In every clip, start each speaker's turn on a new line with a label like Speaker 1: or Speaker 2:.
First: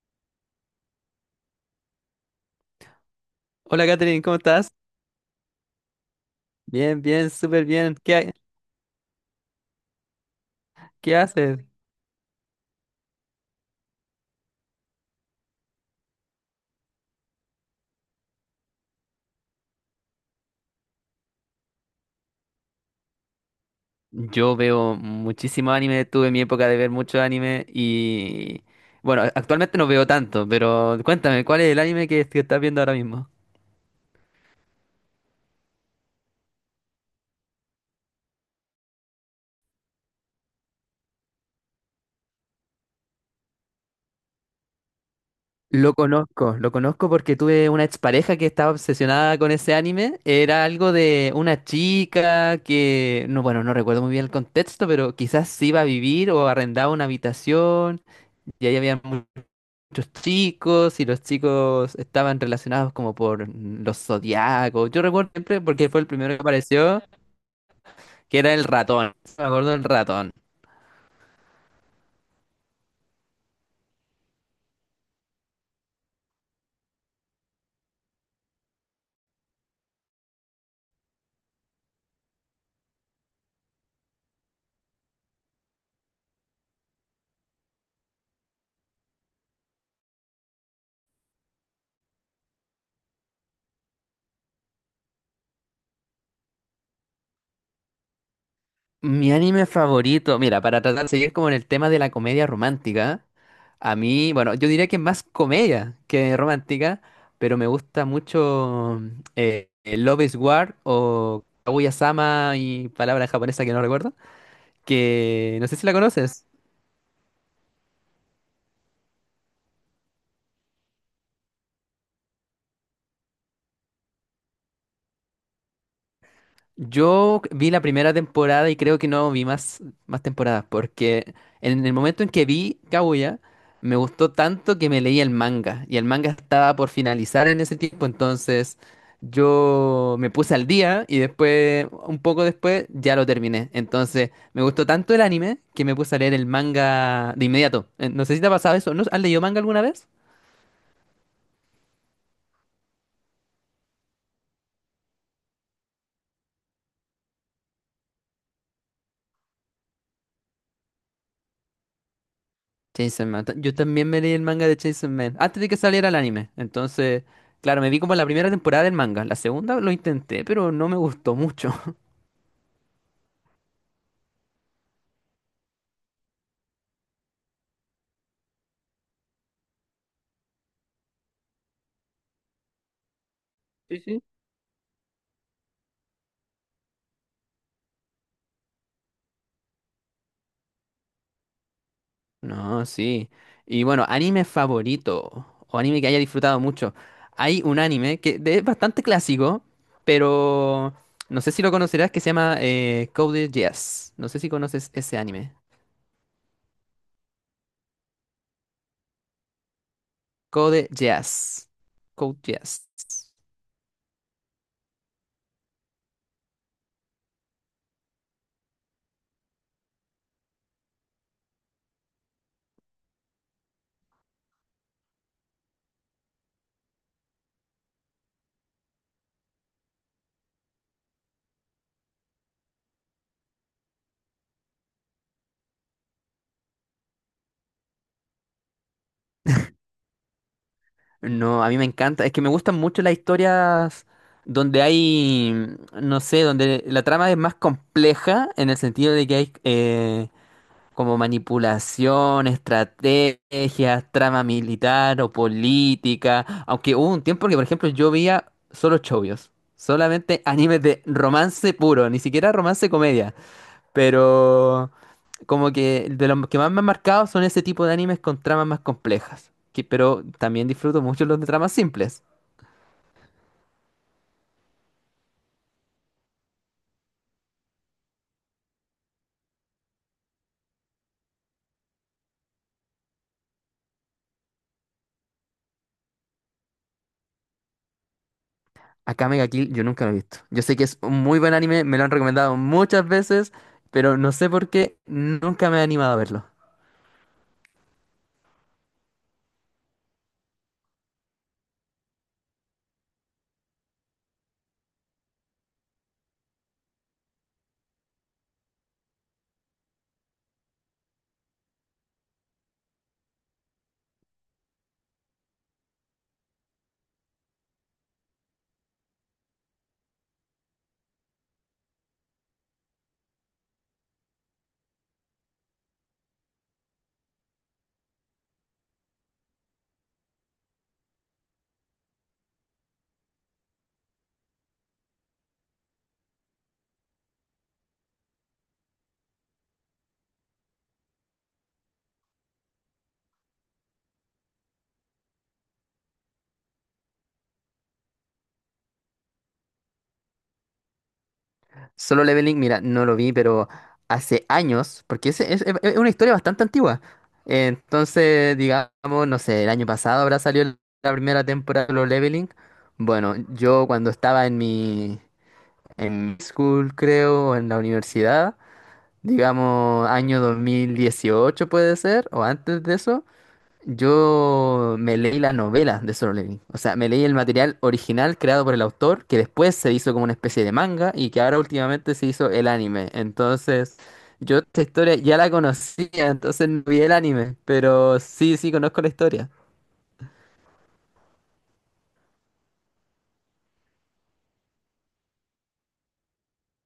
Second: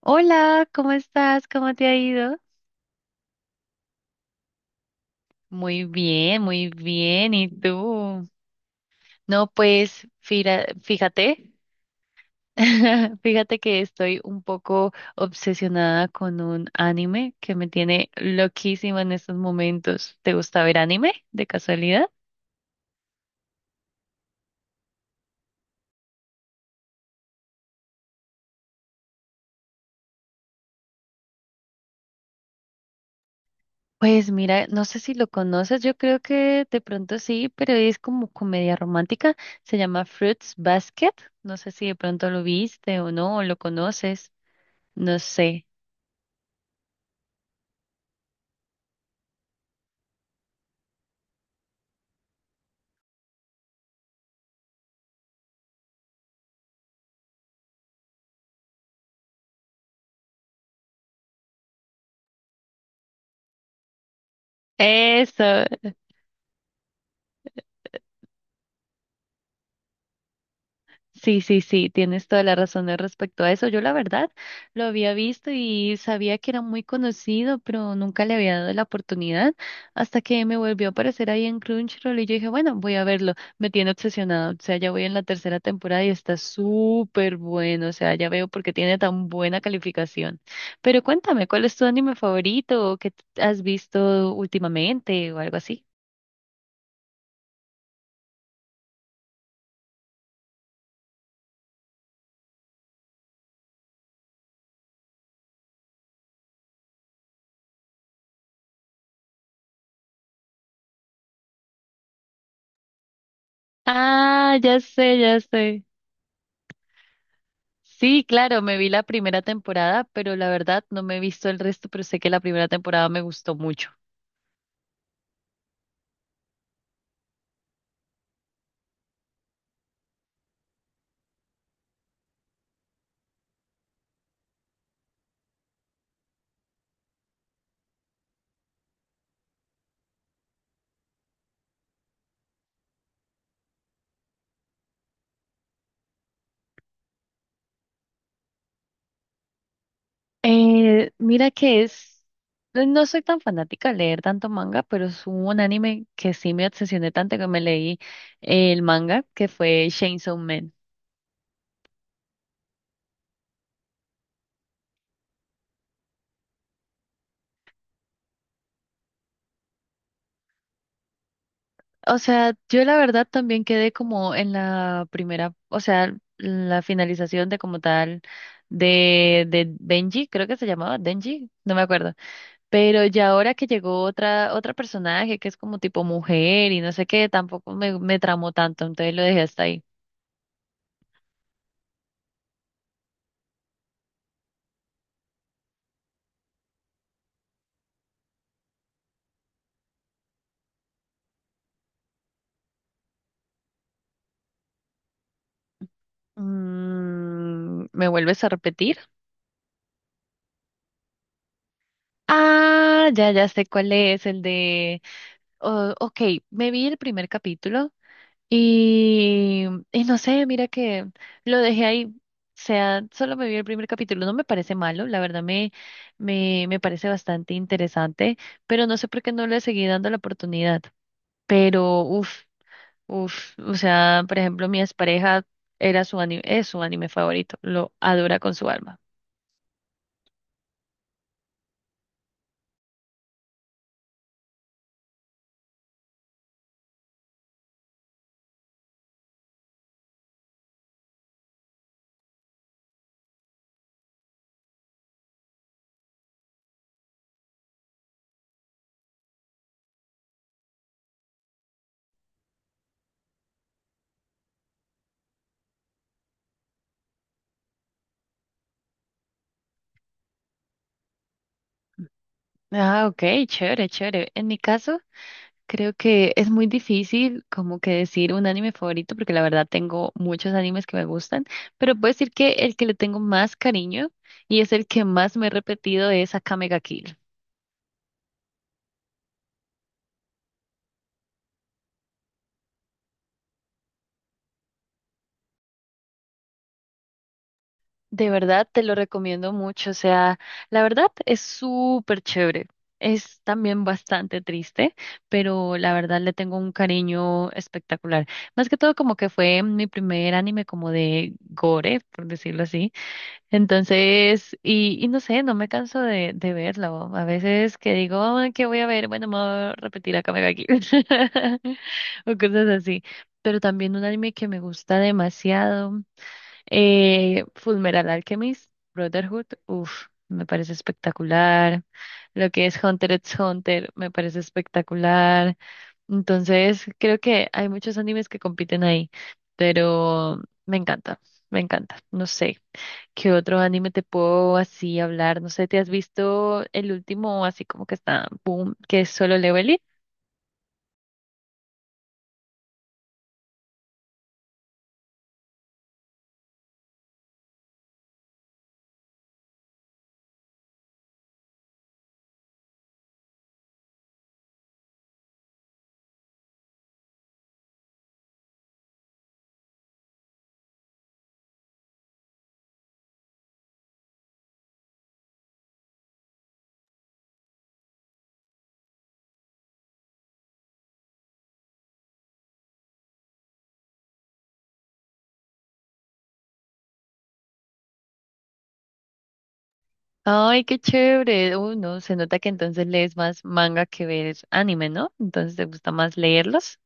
Speaker 1: Hola, ¿cómo estás? ¿Cómo te ha ido?
Speaker 2: Hola Katherine, ¿cómo estás?
Speaker 1: Muy bien, muy
Speaker 2: Bien, bien,
Speaker 1: bien. ¿Y
Speaker 2: súper bien. ¿Qué,
Speaker 1: tú?
Speaker 2: ha-
Speaker 1: No, pues
Speaker 2: qué
Speaker 1: fíjate,
Speaker 2: haces?
Speaker 1: fíjate que estoy un poco obsesionada con un anime que me tiene loquísima en estos momentos. ¿Te gusta ver anime de casualidad?
Speaker 2: Yo veo muchísimo anime, tuve mi época de ver mucho anime y bueno, actualmente no veo tanto, pero cuéntame, ¿cuál es el anime que estás viendo ahora mismo?
Speaker 1: Pues mira, no sé si lo conoces, yo creo que de pronto sí, pero es como comedia romántica. Se llama Fruits Basket. No sé si de pronto lo viste o no, o lo conoces. No sé.
Speaker 2: Lo conozco porque tuve una expareja que estaba obsesionada con ese anime. Era algo de una chica que, no, bueno, no recuerdo muy bien el contexto, pero quizás se iba a vivir o arrendaba una habitación y ahí había muchos chicos y los chicos estaban relacionados como por los zodiacos. Yo recuerdo
Speaker 1: Eso,
Speaker 2: siempre porque fue el primero que apareció, que era el ratón. Me acuerdo del ratón.
Speaker 1: sí, sí, sí, tienes toda la razón al respecto a eso. Yo la verdad lo había visto y sabía que era muy conocido, pero nunca le había dado la oportunidad hasta que me volvió a aparecer ahí en Crunchyroll y yo dije, bueno, voy a verlo. Me tiene obsesionado, o sea, ya voy en la tercera temporada y está súper bueno, o sea, ya veo por qué tiene tan buena calificación. Pero cuéntame, ¿cuál es tu anime favorito o qué has visto últimamente o algo así?
Speaker 2: Mi anime favorito, mira, para tratar de seguir como en el tema de la comedia romántica, a mí, bueno, yo diría que más comedia que romántica, pero me gusta mucho Love is War o Kaguya-sama y palabra japonesa que no recuerdo,
Speaker 1: Ah, ya sé, ya
Speaker 2: que no sé
Speaker 1: sé.
Speaker 2: si la conoces.
Speaker 1: Sí, claro, me vi la primera temporada, pero la verdad no me he visto el resto, pero sé que la primera temporada me gustó mucho.
Speaker 2: Yo vi la primera temporada y creo que no vi más temporadas, porque en el momento en que vi Kaguya, me gustó tanto que me leí el manga, y el manga estaba por finalizar en ese tiempo, entonces yo me puse al día y después, un poco después, ya lo terminé. Entonces me gustó tanto el anime que me puse a leer el manga de inmediato. No sé si te ha pasado eso, ¿no? ¿Has leído manga alguna vez?
Speaker 1: Mira que es, no soy tan fanática de leer tanto manga, pero es un anime que sí me obsesioné tanto que me leí el manga, que fue Chainsaw Man.
Speaker 2: Chainsaw Man. Yo también me leí el manga de Chainsaw Man antes de que saliera el anime. Entonces, claro, me vi como la primera temporada del manga. La segunda lo intenté, pero no me gustó mucho.
Speaker 1: O sea, yo la verdad también quedé como en la primera, o sea, la finalización de como tal de Denji, creo que se llamaba Denji, no me acuerdo. Pero ya ahora que
Speaker 2: Sí,
Speaker 1: llegó
Speaker 2: sí.
Speaker 1: otra, otra personaje que es como tipo mujer y no sé qué, tampoco me tramó tanto, entonces lo dejé hasta ahí.
Speaker 2: No, sí. Y bueno, anime favorito o anime que haya disfrutado mucho. Hay un anime que es bastante clásico, pero no sé si lo conocerás, que se llama Code Geass. No sé si conoces ese anime.
Speaker 1: Mm, ¿me vuelves a repetir?
Speaker 2: Code Geass. Code Geass.
Speaker 1: Ah, ya, ya sé cuál es, el de... Oh, ok, me vi el primer capítulo y, y no sé, mira que lo dejé ahí. O sea, solo me vi el primer capítulo, no me parece malo, la verdad me parece bastante interesante, pero no sé por qué no le seguí dando la oportunidad. Pero, uff. Uf, o sea, por ejemplo, mi expareja era su anime, es su anime favorito, lo adora con su alma.
Speaker 2: No, a mí me encanta. Es que me gustan mucho las historias donde hay, no sé, donde la trama es más compleja en el sentido de que hay como manipulación, estrategias, trama militar o política. Aunque hubo un tiempo que, por ejemplo, yo veía solo chovios, solamente animes de romance puro, ni siquiera romance comedia. Pero como que de los que más me han marcado son ese tipo de animes con tramas más complejas. Que, pero también disfruto mucho los de tramas simples.
Speaker 1: Ah, ok, chévere, chévere. En mi caso, creo que es muy difícil como que decir un anime favorito, porque la verdad tengo muchos animes que me gustan, pero puedo decir que el que le tengo más cariño y es el que más me he repetido es Akame ga Kill.
Speaker 2: Akame ga Kill yo nunca lo he visto. Yo sé que es un muy buen anime, me lo han recomendado muchas veces, pero no sé por qué nunca me he animado a verlo.
Speaker 1: De verdad, te lo recomiendo mucho. O sea, la verdad es súper chévere. Es también bastante triste, pero la verdad le tengo un cariño espectacular. Más que todo como que fue mi primer anime como de gore, por decirlo así. Entonces, y no sé, no me canso de verlo. A veces que digo, "Ah, ¿qué voy a ver? Bueno, me voy a repetir acá, me aquí." O cosas así. Pero también un anime que me gusta demasiado. Fullmetal Alchemist, Brotherhood, uff, me parece espectacular. Lo que es Hunter x Hunter, me parece espectacular. Entonces, creo que hay muchos animes que compiten ahí, pero me encanta, me encanta. No sé, ¿qué otro anime te puedo así hablar? No sé, ¿te has visto el último así como que está, boom, que es Solo Leveling?
Speaker 2: Solo Leveling, mira, no lo vi, pero hace años, porque es una historia bastante antigua. Entonces, digamos, no sé, el año pasado habrá salido la primera temporada de Solo Leveling. Bueno, yo cuando estaba en school, creo, en la universidad, digamos año 2018 puede ser, o antes de eso, yo me leí la novela de Solo Leveling. O sea, me leí el material original creado por el autor, que después se hizo como una especie de manga y que ahora últimamente se hizo el anime. Entonces, yo esta historia ya la conocía, entonces no vi el anime, pero sí, sí, conozco la historia.
Speaker 1: Ay, qué chévere. Uy, no, se nota que entonces lees más manga que ves anime, ¿no? Entonces te gusta más leerlos.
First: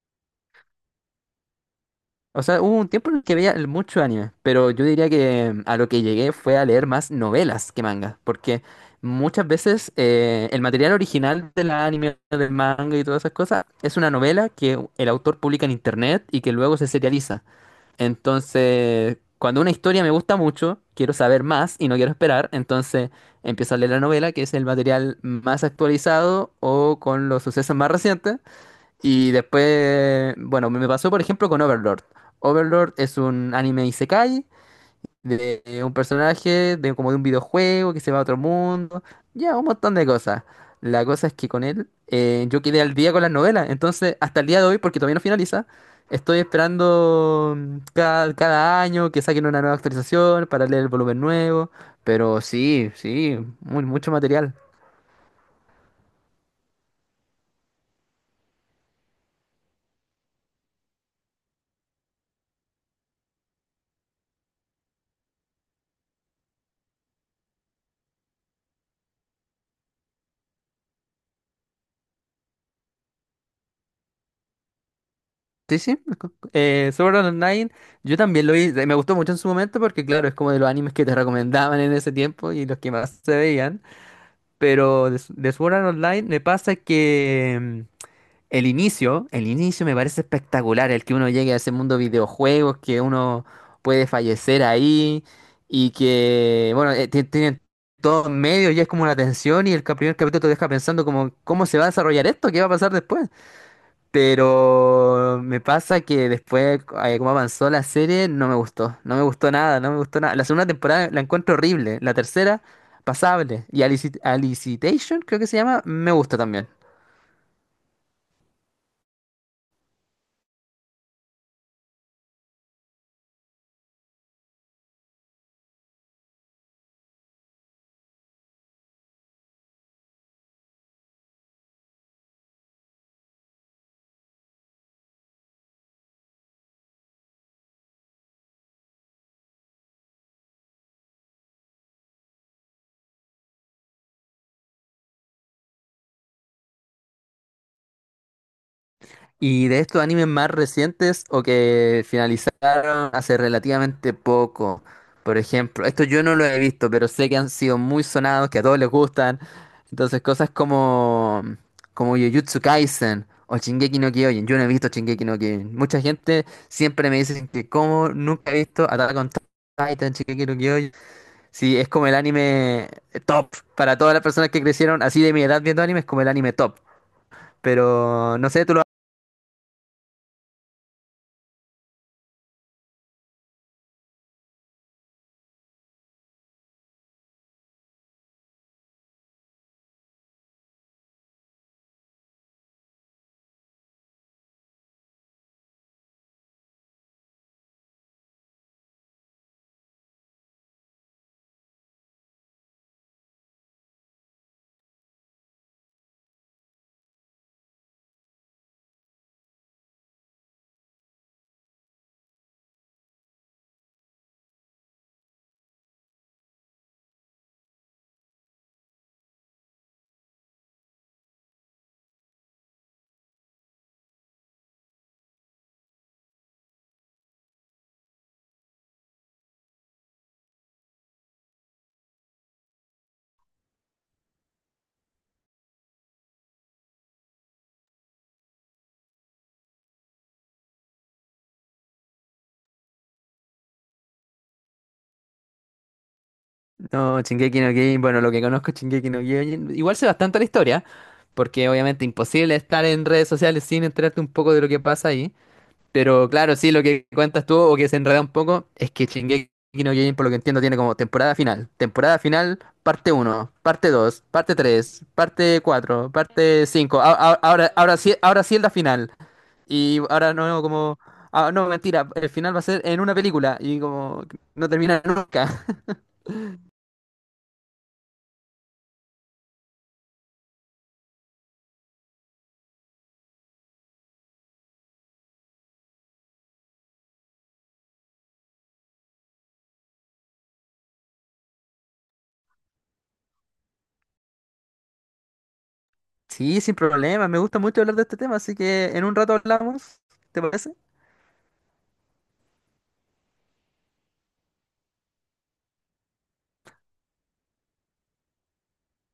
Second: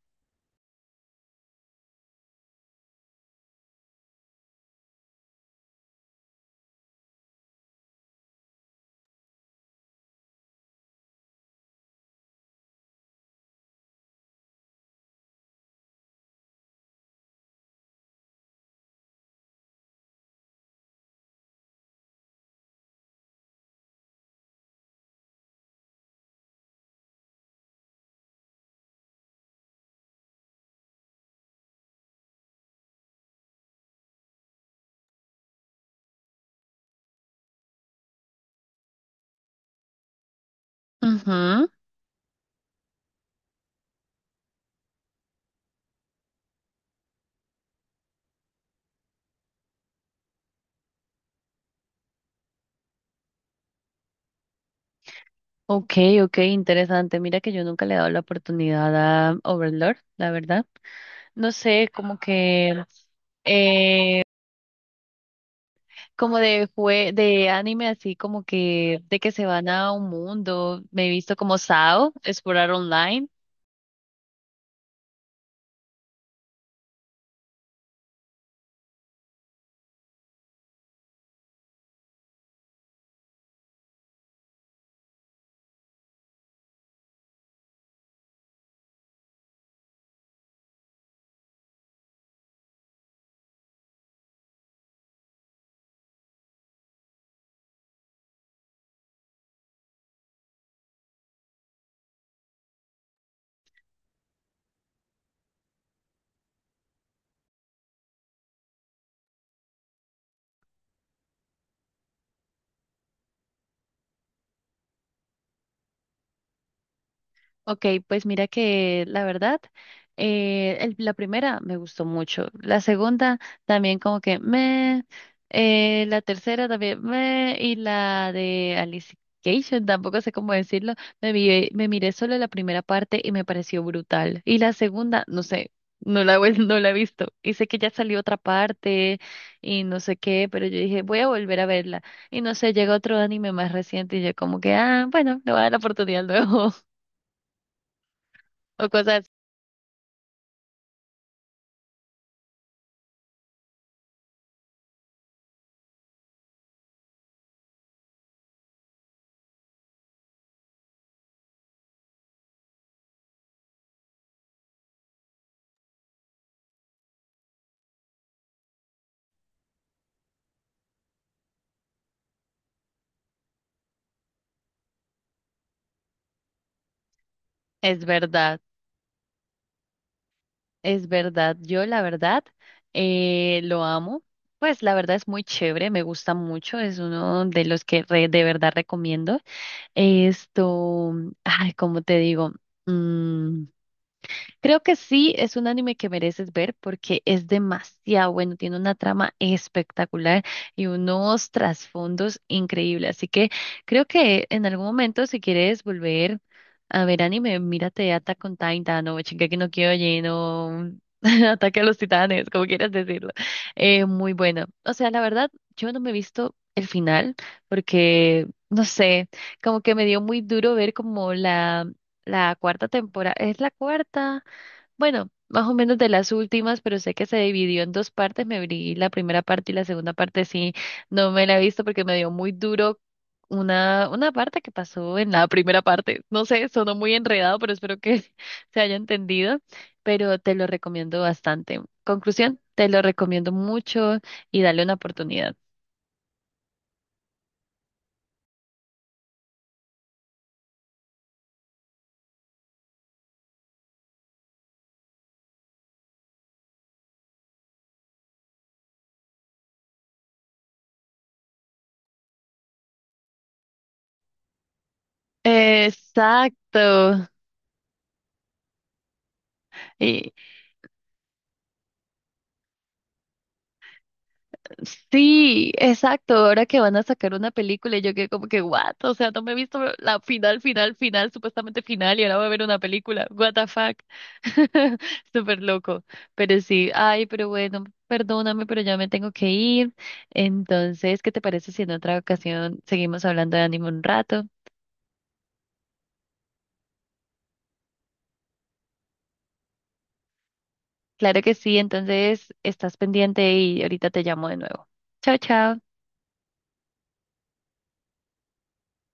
Speaker 2: O sea, hubo un tiempo en el que veía mucho anime, pero yo diría que a lo que llegué fue a leer más novelas que mangas, porque muchas veces el material original del anime, del manga y todas esas cosas es una novela que el autor publica en internet y que luego se serializa. Entonces, cuando una historia me gusta mucho, quiero saber más y no quiero esperar, entonces empiezo a leer la novela, que es el material más actualizado o con los sucesos más recientes. Y después, bueno, me pasó por ejemplo con Overlord. Overlord es un anime isekai de un personaje de como de un videojuego que se va a otro mundo, ya un montón de cosas. La cosa es que con
Speaker 1: Ujú.
Speaker 2: él yo quedé al día con las novelas, entonces hasta el día de hoy, porque todavía no finaliza, estoy esperando cada año que saquen una nueva actualización para leer el volumen nuevo, pero sí, sí, muy, mucho material.
Speaker 1: Ok, ok, interesante. Mira que yo nunca le he dado la oportunidad a Overlord, la verdad. No sé, como que, eh, como de jue de anime así, como que de que se van a un mundo. Me he visto como Sao, explorar online.
Speaker 2: Sí, sí, Sword Art Online, yo también lo vi, me gustó mucho en su momento porque claro, es como de los animes que te recomendaban en ese tiempo y los que más se veían, pero de Sword Art Online me pasa que el inicio me parece espectacular, el que uno llegue a ese mundo de videojuegos, que uno puede fallecer ahí y que, bueno, tienen todo en medio y es como una tensión y el primer capítulo te deja pensando como, ¿cómo se va a desarrollar esto? ¿Qué va a pasar después? Pero me pasa que después, como avanzó la serie, no me gustó. No me gustó nada, no me gustó nada. La segunda temporada la encuentro horrible. La tercera, pasable. Y Alicitation, creo que se llama, me gusta también.
Speaker 1: Ok, pues mira que la verdad, el- la primera me gustó mucho, la segunda también como que la tercera también me, y la de Alicia tampoco sé cómo decirlo, me, vi- me miré solo la primera parte y me pareció brutal, y la segunda, no sé, no la, he vuel- no la he visto, y sé que ya salió otra parte y no sé qué, pero yo dije, voy a volver a verla, y no sé, llega otro anime más reciente y yo como que, ah, bueno, le voy a dar la oportunidad luego. O cosas.
Speaker 2: Y de estos animes más recientes o que finalizaron hace relativamente poco, por ejemplo, esto yo no lo he visto, pero sé que han sido muy sonados, que a todos les gustan. Entonces, cosas como, como Jujutsu Kaisen o Shingeki no Kyojin. Yo no he visto Shingeki no Kyojin. Mucha gente siempre me dice que como nunca he visto Attack on Titan, Shingeki no Kyojin. Sí, es como el anime top para todas las personas que crecieron así de mi edad viendo anime, es como el anime top.
Speaker 1: Es
Speaker 2: Pero no
Speaker 1: verdad,
Speaker 2: sé, ¿tú lo?
Speaker 1: es verdad. Yo la verdad lo amo. Pues la verdad es muy chévere, me gusta mucho, es uno de los que re- de verdad recomiendo. Esto, ay, ¿cómo te digo? Mm, creo que sí, es un anime que mereces ver porque es demasiado bueno, tiene una trama espectacular y unos trasfondos increíbles. Así que creo que en algún momento, si quieres volver a ver anime, mírate Attack on Titan o Shingeki no Kyojin o Ataque a los Titanes, como quieras decirlo. Muy bueno. O sea, la verdad, yo no me he visto el final porque, no sé, como que me dio muy duro ver como la... La cuarta temporada, es la cuarta, bueno, más o menos de las últimas, pero sé que se dividió en dos partes. Me vi la primera parte y la segunda parte sí, no me la he visto porque me dio muy duro una parte que pasó en la primera parte. No sé, sonó muy enredado, pero espero que se haya entendido. Pero te lo recomiendo bastante. Conclusión, te lo recomiendo mucho y dale una oportunidad.
Speaker 2: No, Shingeki no Kyojin, bueno, lo que conozco es Shingeki no Kyojin, igual sé bastante la historia, porque obviamente imposible estar en redes sociales sin enterarte un poco de lo que pasa ahí, pero claro, sí, lo que cuentas tú o que se enreda un poco es que Shingeki no Kyojin, por lo que entiendo, tiene como temporada final, parte uno, parte dos, parte tres, parte cuatro, parte 5,
Speaker 1: Exacto.
Speaker 2: ahora, ahora sí es la final, y
Speaker 1: Y
Speaker 2: ahora no, como, ah, no, mentira, el final va a ser en una película, y como, no termina nunca.
Speaker 1: sí, exacto. Ahora que van a sacar una película, y yo quedé como que, what? O sea, no me he visto la final, final, final, supuestamente final, y ahora voy a ver una película. What the fuck. Súper loco. Pero sí, ay, pero bueno, perdóname, pero ya me tengo que ir. Entonces, ¿qué te parece si en otra ocasión seguimos hablando de anime un rato?
Speaker 2: Sí, sin problema. Me gusta mucho hablar de este tema, así que en un rato hablamos. ¿Te parece?
Speaker 1: Claro que sí, entonces estás pendiente y ahorita te llamo de nuevo. Chao, chao.